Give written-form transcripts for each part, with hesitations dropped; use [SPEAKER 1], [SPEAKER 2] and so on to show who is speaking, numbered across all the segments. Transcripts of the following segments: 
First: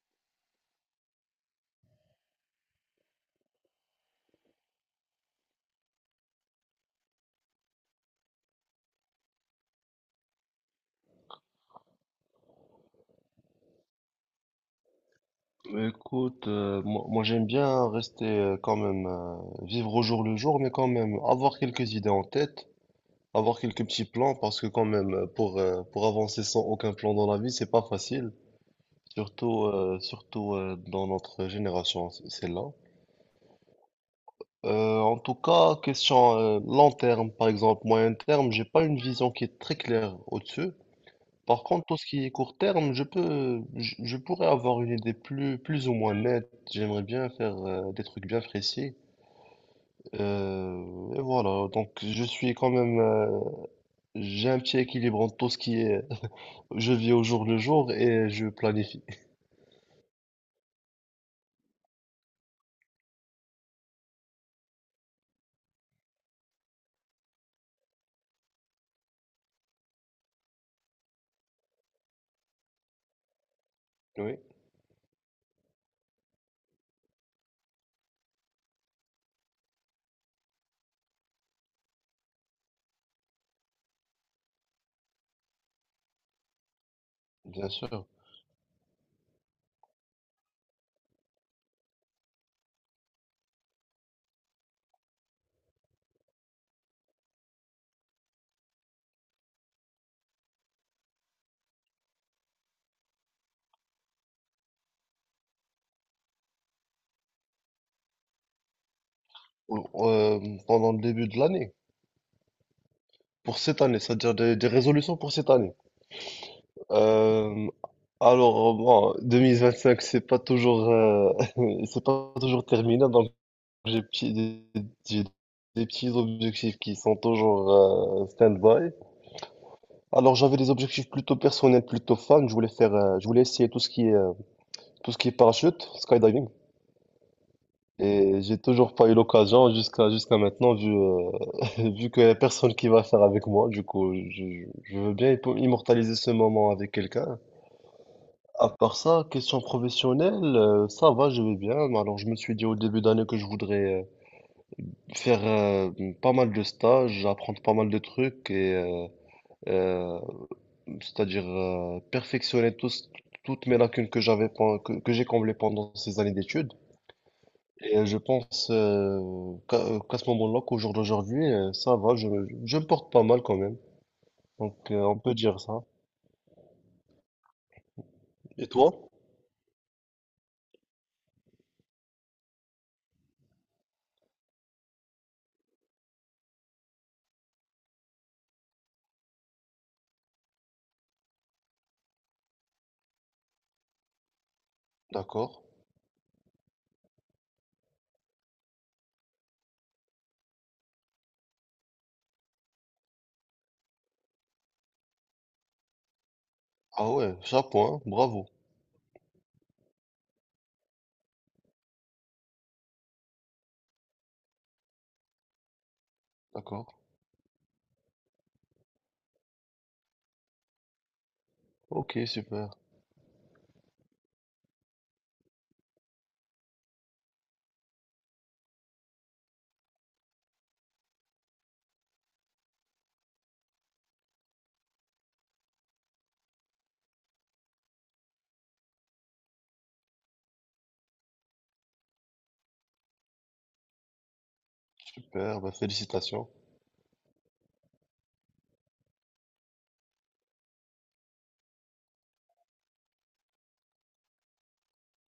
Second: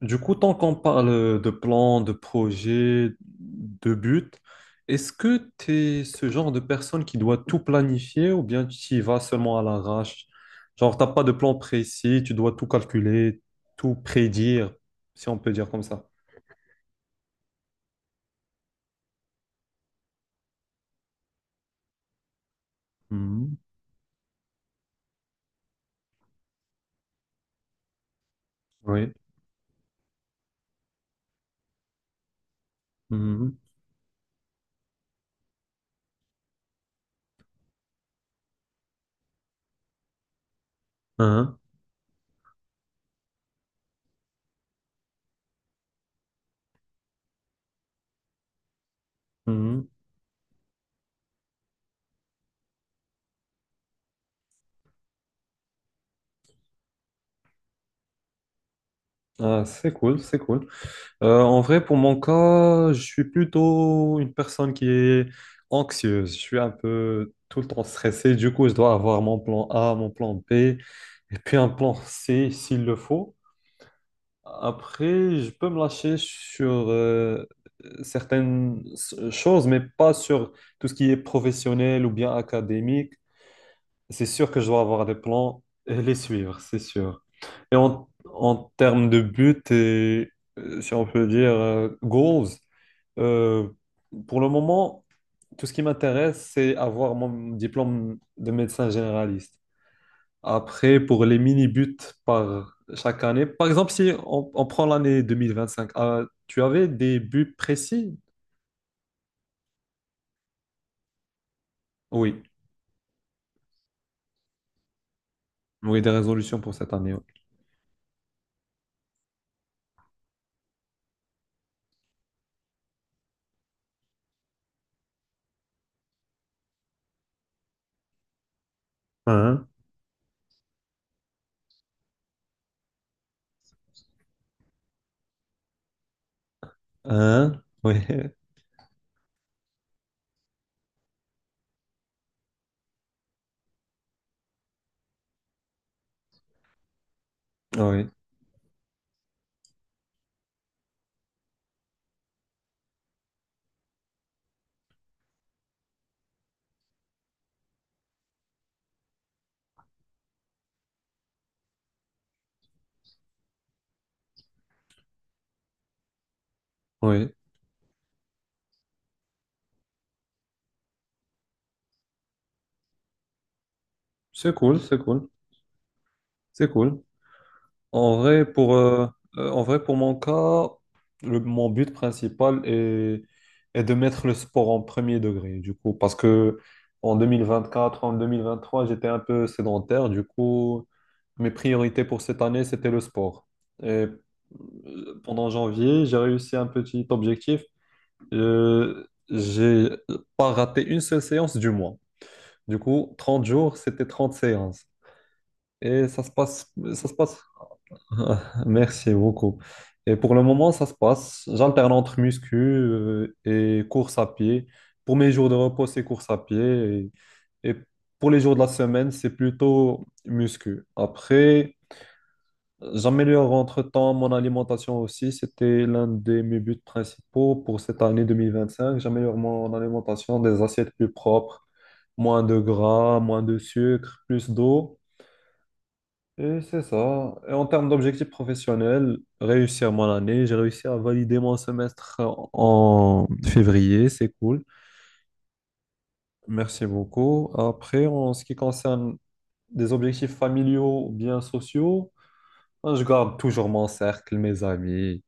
[SPEAKER 1] Du coup, tant qu'on parle de plans, de projets, de buts, est-ce que tu es ce genre de personne qui doit tout planifier ou bien tu y vas seulement à l'arrache? Genre, t'as pas de plan précis, tu dois tout calculer, tout prédire, si on peut dire comme ça.
[SPEAKER 2] Écoute, moi, j'aime bien rester quand même, vivre au jour le jour, mais quand même avoir quelques idées en tête,
[SPEAKER 1] Mhm.
[SPEAKER 2] avoir quelques petits plans, parce que quand même, pour avancer sans aucun plan dans la vie, c'est pas facile,
[SPEAKER 1] Oui.
[SPEAKER 2] surtout, dans notre génération, celle-là.
[SPEAKER 1] Mhm.
[SPEAKER 2] En tout cas, question long terme, par exemple, moyen terme, j'ai pas une vision qui est très claire au-dessus.
[SPEAKER 1] Hein.
[SPEAKER 2] Par contre, tout ce qui est court terme, je pourrais avoir une idée plus ou moins nette. J'aimerais bien faire des trucs bien précis.
[SPEAKER 1] Mhm.
[SPEAKER 2] Et voilà, donc je suis quand même, j'ai un petit équilibre entre tout ce qui est, je vis au jour le jour et je planifie.
[SPEAKER 1] Ah, c'est cool, c'est cool. En vrai, pour mon cas, je suis plutôt une personne qui est anxieuse. Je suis un peu tout le temps stressé. Du coup, je dois avoir mon plan A, mon plan B et puis un plan C s'il le faut.
[SPEAKER 2] Oui,
[SPEAKER 1] Après, je peux me lâcher sur certaines choses, mais pas sur tout ce qui est professionnel ou bien académique. C'est sûr que je dois avoir des plans et les suivre, c'est sûr.
[SPEAKER 2] bien
[SPEAKER 1] Et
[SPEAKER 2] sûr.
[SPEAKER 1] en termes de but et, si on peut dire, goals. Euh, pour le moment, tout ce qui m'intéresse, c'est avoir mon diplôme de médecin généraliste. Après, pour les mini-buts par chaque année, par exemple, si on prend l'année 2025, tu avais des buts précis?
[SPEAKER 2] Ou- euh, Pendant le début de l'année,
[SPEAKER 1] Oui,
[SPEAKER 2] pour cette année, c'est-à-dire des résolutions pour cette année.
[SPEAKER 1] oui, des résolutions pour cette année. Oui.
[SPEAKER 2] Euh, alors, bon, 2025, c'est pas toujours, c'est pas toujours terminé, donc j'ai des petits objectifs qui sont toujours stand-by.
[SPEAKER 1] Hein?
[SPEAKER 2] Alors j'avais des objectifs plutôt personnels, plutôt fun. Je voulais essayer tout ce qui est, tout ce qui est parachute, skydiving.
[SPEAKER 1] Hein? Oui,
[SPEAKER 2] Et j'ai toujours pas eu l'occasion jusqu'à maintenant, vu, vu qu'il y a personne qui va faire avec moi. Du coup, je veux bien immortaliser ce moment avec quelqu'un.
[SPEAKER 1] oui,
[SPEAKER 2] À part ça, question professionnelle, ça va, je vais bien. Alors je me suis dit au début d'année que je voudrais faire pas mal de stages, apprendre pas mal de trucs et euh, c'est-à-dire toutes mes lacunes que que j'ai comblées pendant ces années d'études.
[SPEAKER 1] oui.
[SPEAKER 2] Et je pense qu'à ce moment-là, qu'au jour d'aujourd'hui, ça va, je me porte pas mal quand même.
[SPEAKER 1] C'est
[SPEAKER 2] Donc
[SPEAKER 1] cool, c'est
[SPEAKER 2] on
[SPEAKER 1] cool,
[SPEAKER 2] peut dire ça.
[SPEAKER 1] c'est cool. En vrai,
[SPEAKER 2] Et
[SPEAKER 1] pour, euh,
[SPEAKER 2] toi?
[SPEAKER 1] en vrai, pour mon cas, mon but principal est de mettre le sport en premier degré, du coup, parce que en 2024, en 2023, j'étais un peu sédentaire, du coup, mes priorités pour cette année, c'était le sport. Et pendant
[SPEAKER 2] D'accord.
[SPEAKER 1] janvier, j'ai réussi un petit objectif. J'ai pas raté une seule séance du mois. Du coup, 30 jours, c'était 30 séances. Et ça
[SPEAKER 2] Ah
[SPEAKER 1] se
[SPEAKER 2] ouais,
[SPEAKER 1] passe.
[SPEAKER 2] chapeau, hein,
[SPEAKER 1] Ah,
[SPEAKER 2] bravo.
[SPEAKER 1] merci beaucoup. Et pour le moment, ça se passe. J'alterne entre muscu et course à pied. Pour mes jours de repos, c'est course à
[SPEAKER 2] D'accord.
[SPEAKER 1] pied. Et pour les jours de la semaine, c'est plutôt muscu. Après,
[SPEAKER 2] Ok, super,
[SPEAKER 1] j'améliore entre-temps mon alimentation aussi. C'était l'un de mes buts principaux pour cette année 2025. J'améliore mon alimentation, des assiettes plus propres, moins de gras, moins de sucre, plus d'eau. Et c'est ça. Et en termes d'objectifs professionnels, réussir mon année, j'ai réussi à valider mon semestre en février, c'est cool.
[SPEAKER 2] super, bah, félicitations.
[SPEAKER 1] Merci beaucoup. Après, en ce qui concerne des objectifs familiaux ou bien sociaux, hein, je garde toujours mon cercle, mes amis,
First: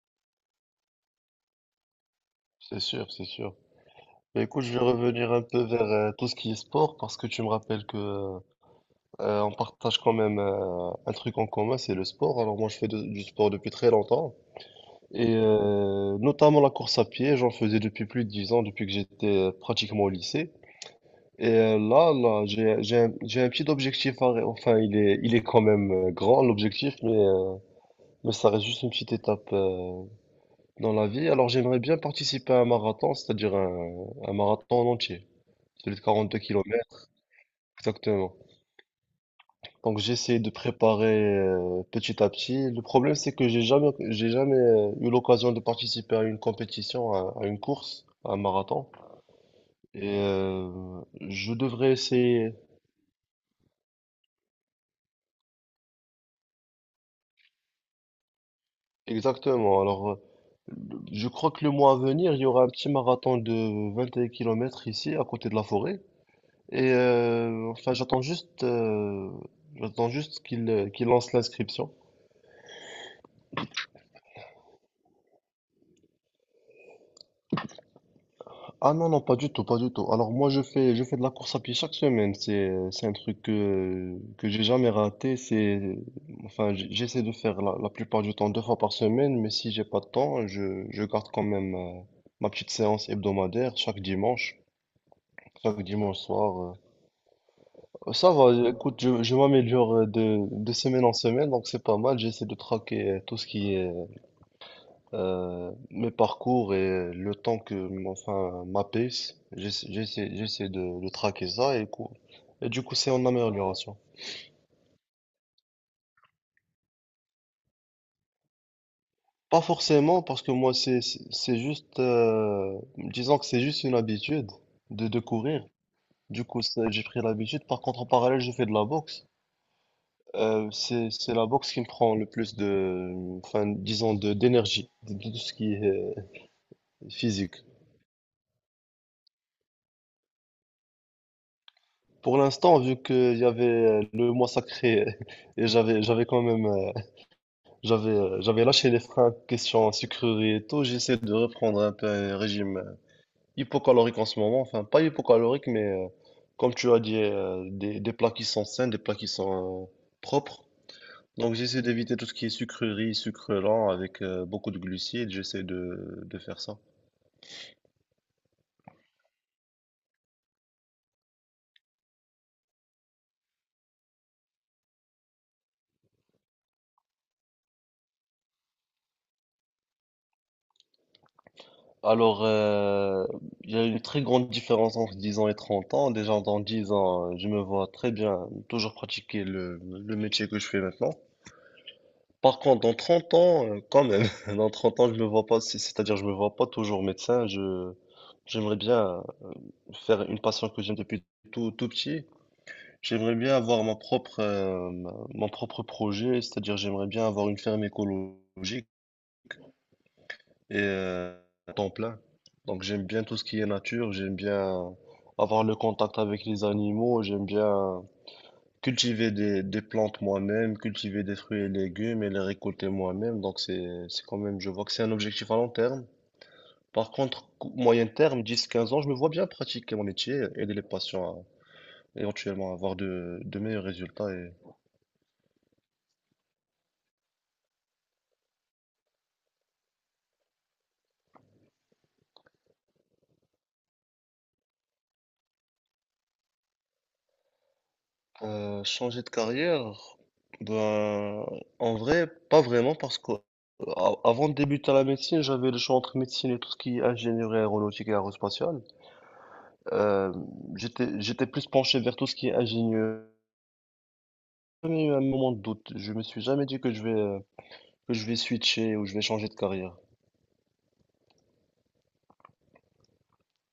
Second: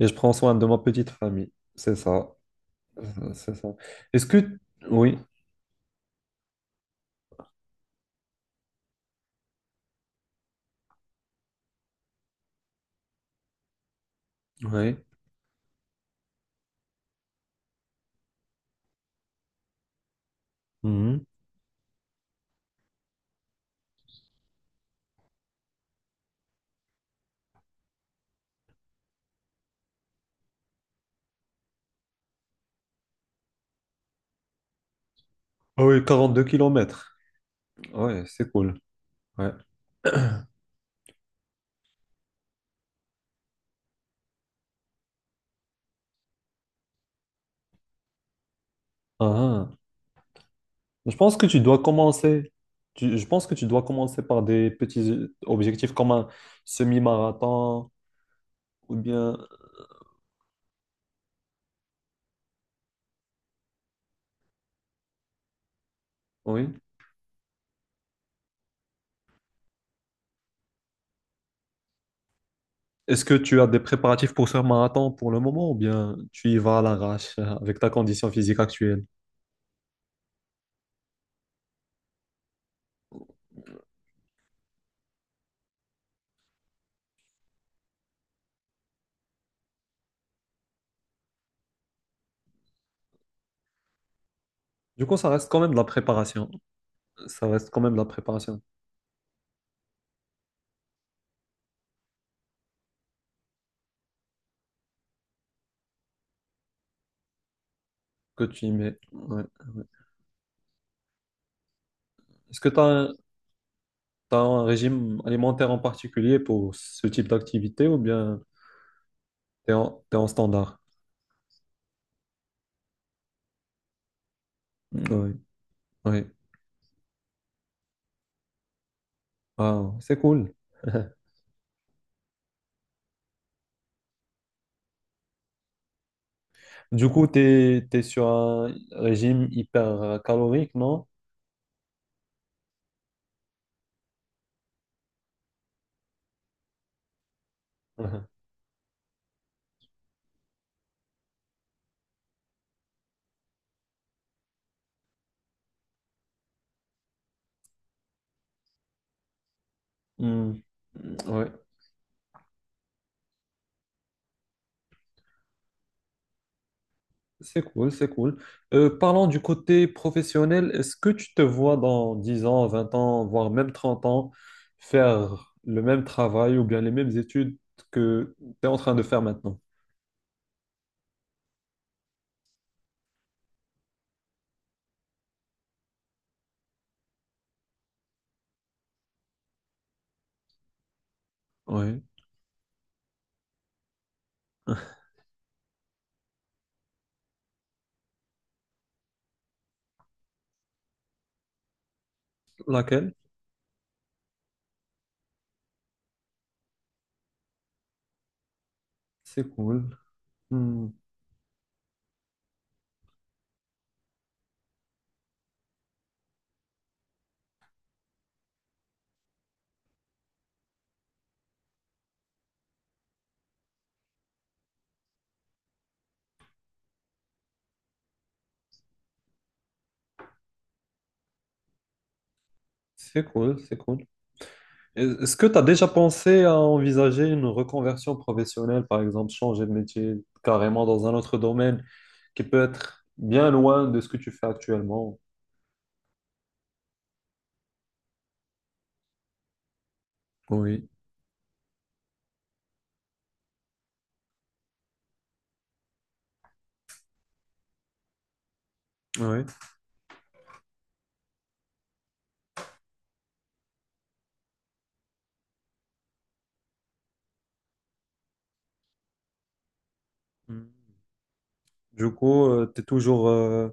[SPEAKER 1] et je prends soin de ma petite famille. C'est ça.
[SPEAKER 2] C'est sûr, c'est sûr.
[SPEAKER 1] C'est ça. Est-ce
[SPEAKER 2] Bah,
[SPEAKER 1] que...
[SPEAKER 2] écoute, je vais
[SPEAKER 1] Oui,
[SPEAKER 2] revenir un peu vers tout ce qui est sport parce que tu me rappelles que on partage quand même un truc en commun, c'est le sport. Alors moi, du sport depuis très longtemps
[SPEAKER 1] oui.
[SPEAKER 2] et notamment la course à pied. J'en faisais depuis plus de 10 ans, depuis que j'étais pratiquement au lycée.
[SPEAKER 1] Mhm.
[SPEAKER 2] Et j'ai un petit objectif. Enfin, il est quand même grand l'objectif, mais ça reste juste une petite étape dans la vie. Alors j'aimerais bien participer à un marathon, c'est-à-dire un marathon en entier,
[SPEAKER 1] Ah
[SPEAKER 2] celui de
[SPEAKER 1] oui,
[SPEAKER 2] 42
[SPEAKER 1] 42
[SPEAKER 2] kilomètres.
[SPEAKER 1] kilomètres. Ouais,
[SPEAKER 2] Exactement.
[SPEAKER 1] c'est cool. Ouais.
[SPEAKER 2] Donc j'ai essayé de préparer petit à petit. Le problème c'est que j'ai jamais eu l'occasion de participer à une compétition, à une course, à un marathon.
[SPEAKER 1] Ah, ah.
[SPEAKER 2] Et
[SPEAKER 1] Je pense que
[SPEAKER 2] je
[SPEAKER 1] tu dois
[SPEAKER 2] devrais essayer.
[SPEAKER 1] commencer. Je pense que tu dois commencer par des petits objectifs comme un semi-marathon ou bien.
[SPEAKER 2] Exactement. Alors je crois que le mois à venir, il y aura un petit marathon de 21 km ici, à côté de la forêt.
[SPEAKER 1] Oui.
[SPEAKER 2] Enfin, j'attends juste qu'il lance l'inscription.
[SPEAKER 1] Est-ce que tu as des préparatifs pour ce marathon pour le moment ou bien tu y vas à l'arrache avec ta condition physique
[SPEAKER 2] Ah
[SPEAKER 1] actuelle?
[SPEAKER 2] non, non, pas du tout, pas du tout. Alors moi, je fais de la course à pied chaque semaine. C'est, que j'ai jamais raté. C'est, enfin, j'essaie de faire la plupart du temps deux fois par semaine, mais si j'ai pas de temps, je garde quand même ma petite séance hebdomadaire
[SPEAKER 1] Du coup, ça reste quand même de
[SPEAKER 2] chaque
[SPEAKER 1] la
[SPEAKER 2] dimanche
[SPEAKER 1] préparation.
[SPEAKER 2] soir.
[SPEAKER 1] Ça reste quand même de la
[SPEAKER 2] Ça
[SPEAKER 1] préparation
[SPEAKER 2] va, écoute, je m'améliore de semaine en semaine, donc c'est pas mal. J'essaie de traquer tout ce qui est mes parcours et le temps que,
[SPEAKER 1] que
[SPEAKER 2] enfin,
[SPEAKER 1] tu y
[SPEAKER 2] ma
[SPEAKER 1] mets.
[SPEAKER 2] pace,
[SPEAKER 1] Ouais. Ouais.
[SPEAKER 2] j'essaie de traquer ça
[SPEAKER 1] Est-ce
[SPEAKER 2] et
[SPEAKER 1] que tu
[SPEAKER 2] du
[SPEAKER 1] as,
[SPEAKER 2] coup, c'est
[SPEAKER 1] un
[SPEAKER 2] en amélioration.
[SPEAKER 1] t'as un régime alimentaire en particulier pour ce type d'activité ou bien
[SPEAKER 2] Pas
[SPEAKER 1] t'es
[SPEAKER 2] forcément,
[SPEAKER 1] en
[SPEAKER 2] parce que moi,
[SPEAKER 1] standard?
[SPEAKER 2] c'est juste, disons que c'est juste une habitude de
[SPEAKER 1] Oui.
[SPEAKER 2] courir.
[SPEAKER 1] Oui.
[SPEAKER 2] Du coup, ça, j'ai pris l'habitude. Par contre, en parallèle, je fais de la boxe.
[SPEAKER 1] Ah, c'est cool.
[SPEAKER 2] C'est c'est la boxe qui me prend le plus enfin, disons, de d'énergie, de tout ce qui est
[SPEAKER 1] Du coup,
[SPEAKER 2] physique.
[SPEAKER 1] t'es sur un régime hyper calorique, non?
[SPEAKER 2] Pour l'instant, vu qu'il y avait le mois sacré et j'avais quand même j'avais lâché les freins question sucrerie et tout, j'essaie de reprendre un peu un régime hypocalorique en ce moment. Enfin, pas hypocalorique, mais comme tu as dit, des plats qui sont sains, des plats qui sont
[SPEAKER 1] Hmm.
[SPEAKER 2] propres.
[SPEAKER 1] Ouais,
[SPEAKER 2] Donc j'essaie d'éviter tout ce qui est sucrerie, sucre lent avec beaucoup de glucides. J'essaie de faire ça.
[SPEAKER 1] c'est cool, c'est cool. Parlons du côté professionnel, est-ce que tu te vois dans 10 ans, 20 ans, voire même 30 ans, faire le même travail ou bien les mêmes études que tu es en train de faire maintenant?
[SPEAKER 2] Alors, il y a une très grande différence entre 10 ans et 30 ans. Déjà, dans 10 ans, je me vois très bien toujours pratiquer le métier que je fais maintenant.
[SPEAKER 1] Oui.
[SPEAKER 2] Par contre, dans 30 ans, quand même, dans 30 ans, je me vois pas, c'est-à-dire, je me vois pas toujours médecin. J'aimerais bien faire une passion que j'aime depuis tout petit.
[SPEAKER 1] Laquelle?
[SPEAKER 2] J'aimerais bien avoir mon propre, mon propre projet, c'est-à-dire, j'aimerais bien avoir une ferme écologique.
[SPEAKER 1] C'est cool.
[SPEAKER 2] et
[SPEAKER 1] Hmm.
[SPEAKER 2] euh, temps plein. Donc j'aime bien tout ce qui est nature, j'aime bien avoir le contact avec les animaux, j'aime bien cultiver des plantes moi-même, cultiver des fruits et légumes et les récolter moi-même. Donc c'est quand même, je vois que c'est un objectif à long terme. Par contre, moyen terme, dix quinze ans, je me vois bien pratiquer mon métier, aider les patients à éventuellement avoir
[SPEAKER 1] C'est
[SPEAKER 2] de
[SPEAKER 1] cool, c'est
[SPEAKER 2] meilleurs
[SPEAKER 1] cool.
[SPEAKER 2] résultats.
[SPEAKER 1] Est-ce que tu as déjà pensé à envisager une reconversion professionnelle, par exemple, changer de métier carrément dans un autre domaine qui peut être bien loin de ce que tu fais actuellement?
[SPEAKER 2] Changer de carrière,
[SPEAKER 1] Oui,
[SPEAKER 2] ben, en vrai, pas vraiment, parce que avant de débuter la médecine, j'avais le choix entre médecine et tout ce qui est ingénierie aéronautique et aérospatiale.
[SPEAKER 1] oui.
[SPEAKER 2] Euh, J'étais plus penché vers tout ce qui est ingénieur. J'ai jamais eu un moment de doute. Je me suis jamais dit que je vais switcher ou je vais changer de carrière.
[SPEAKER 1] Mm. Du coup,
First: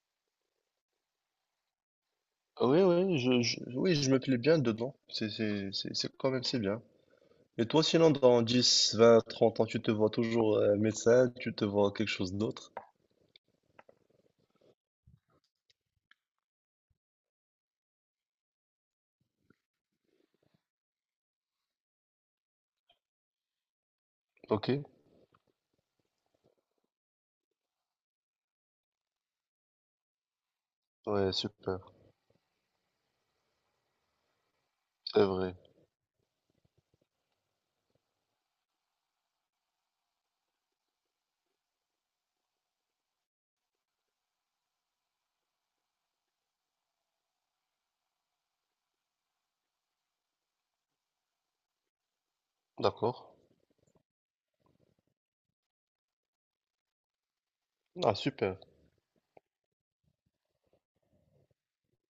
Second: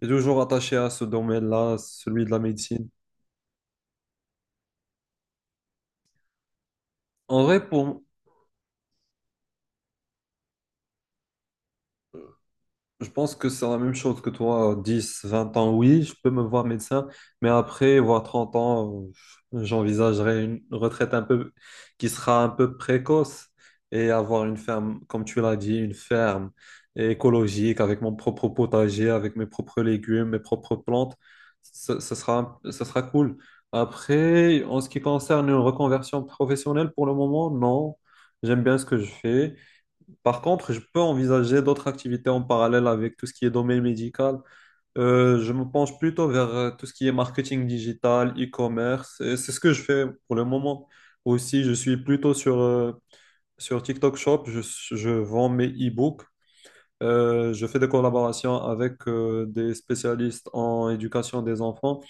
[SPEAKER 1] t'es toujours attaché à ce domaine-là, celui de la
[SPEAKER 2] Oui,
[SPEAKER 1] médecine.
[SPEAKER 2] oui, oui, je me plais bien dedans. C'est quand même, c'est bien.
[SPEAKER 1] En
[SPEAKER 2] Et
[SPEAKER 1] vrai,
[SPEAKER 2] toi,
[SPEAKER 1] pour,
[SPEAKER 2] sinon, dans 10 20 30 ans, tu te vois toujours médecin, tu te vois quelque chose d'autre?
[SPEAKER 1] Je pense que c'est la même chose que toi. 10, 20 ans, oui, je peux me voir médecin, mais après, voire 30 ans, j'envisagerai une retraite un peu qui sera un peu précoce et avoir une
[SPEAKER 2] Ok.
[SPEAKER 1] ferme, comme tu l'as dit, une ferme écologique avec mon propre potager, avec mes propres légumes, mes propres plantes.
[SPEAKER 2] Ouais, super,
[SPEAKER 1] Ce sera cool. Après, en ce qui
[SPEAKER 2] c'est
[SPEAKER 1] concerne
[SPEAKER 2] vrai.
[SPEAKER 1] une reconversion professionnelle, pour le moment, non. J'aime bien ce que je fais. Par contre, je peux envisager d'autres activités en parallèle avec tout ce qui est domaine médical. Je me penche plutôt vers tout ce qui est marketing digital, e-commerce. Et c'est ce que je fais pour le moment. Aussi, je suis plutôt sur,
[SPEAKER 2] D'accord.
[SPEAKER 1] sur TikTok Shop. Je vends mes e-books. Je fais des
[SPEAKER 2] Ah, super.
[SPEAKER 1] collaborations avec des spécialistes en éducation des enfants.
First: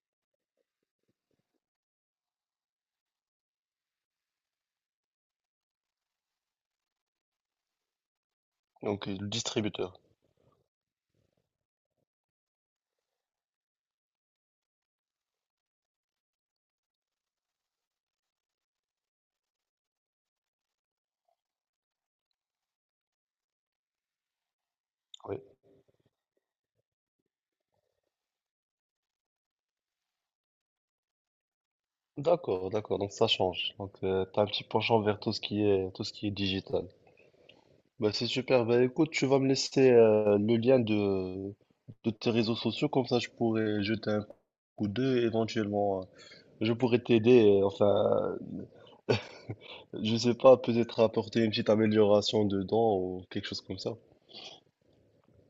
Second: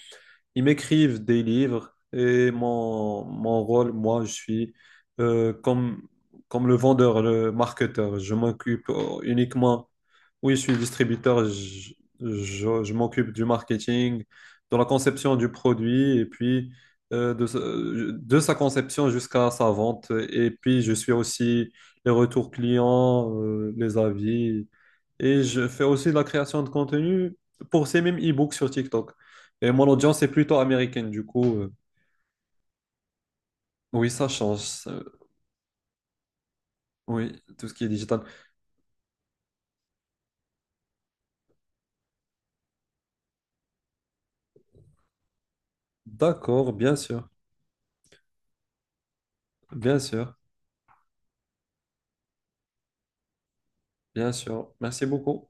[SPEAKER 1] Ils m'écrivent des livres et mon rôle, moi, je suis comme, comme le vendeur, le marketeur. Je m'occupe
[SPEAKER 2] Donc, le
[SPEAKER 1] uniquement,
[SPEAKER 2] distributeur.
[SPEAKER 1] oui, je suis distributeur, je m'occupe du marketing, de la conception du produit et puis de sa conception jusqu'à sa vente. Et puis, je suis aussi les retours clients, les avis.
[SPEAKER 2] Oui.
[SPEAKER 1] Et je fais aussi de la création de contenu pour ces mêmes e-books sur TikTok. Et mon audience est plutôt américaine, du coup,
[SPEAKER 2] D'accord, d'accord. Donc, ça change. Donc,
[SPEAKER 1] oui, ça
[SPEAKER 2] t'as un
[SPEAKER 1] change.
[SPEAKER 2] petit penchant vers tout ce qui est digital.
[SPEAKER 1] Oui, tout ce qui est
[SPEAKER 2] Bah,
[SPEAKER 1] digital.
[SPEAKER 2] c'est super. Bah, écoute, tu vas me laisser le lien de tes réseaux sociaux. Comme ça, je pourrais jeter un coup d'œil. Éventuellement, je
[SPEAKER 1] D'accord, bien
[SPEAKER 2] pourrais
[SPEAKER 1] sûr,
[SPEAKER 2] t'aider. Enfin,
[SPEAKER 1] bien
[SPEAKER 2] je sais
[SPEAKER 1] sûr,
[SPEAKER 2] pas, peut-être apporter une petite amélioration dedans ou quelque chose comme ça.
[SPEAKER 1] bien sûr. Merci beaucoup.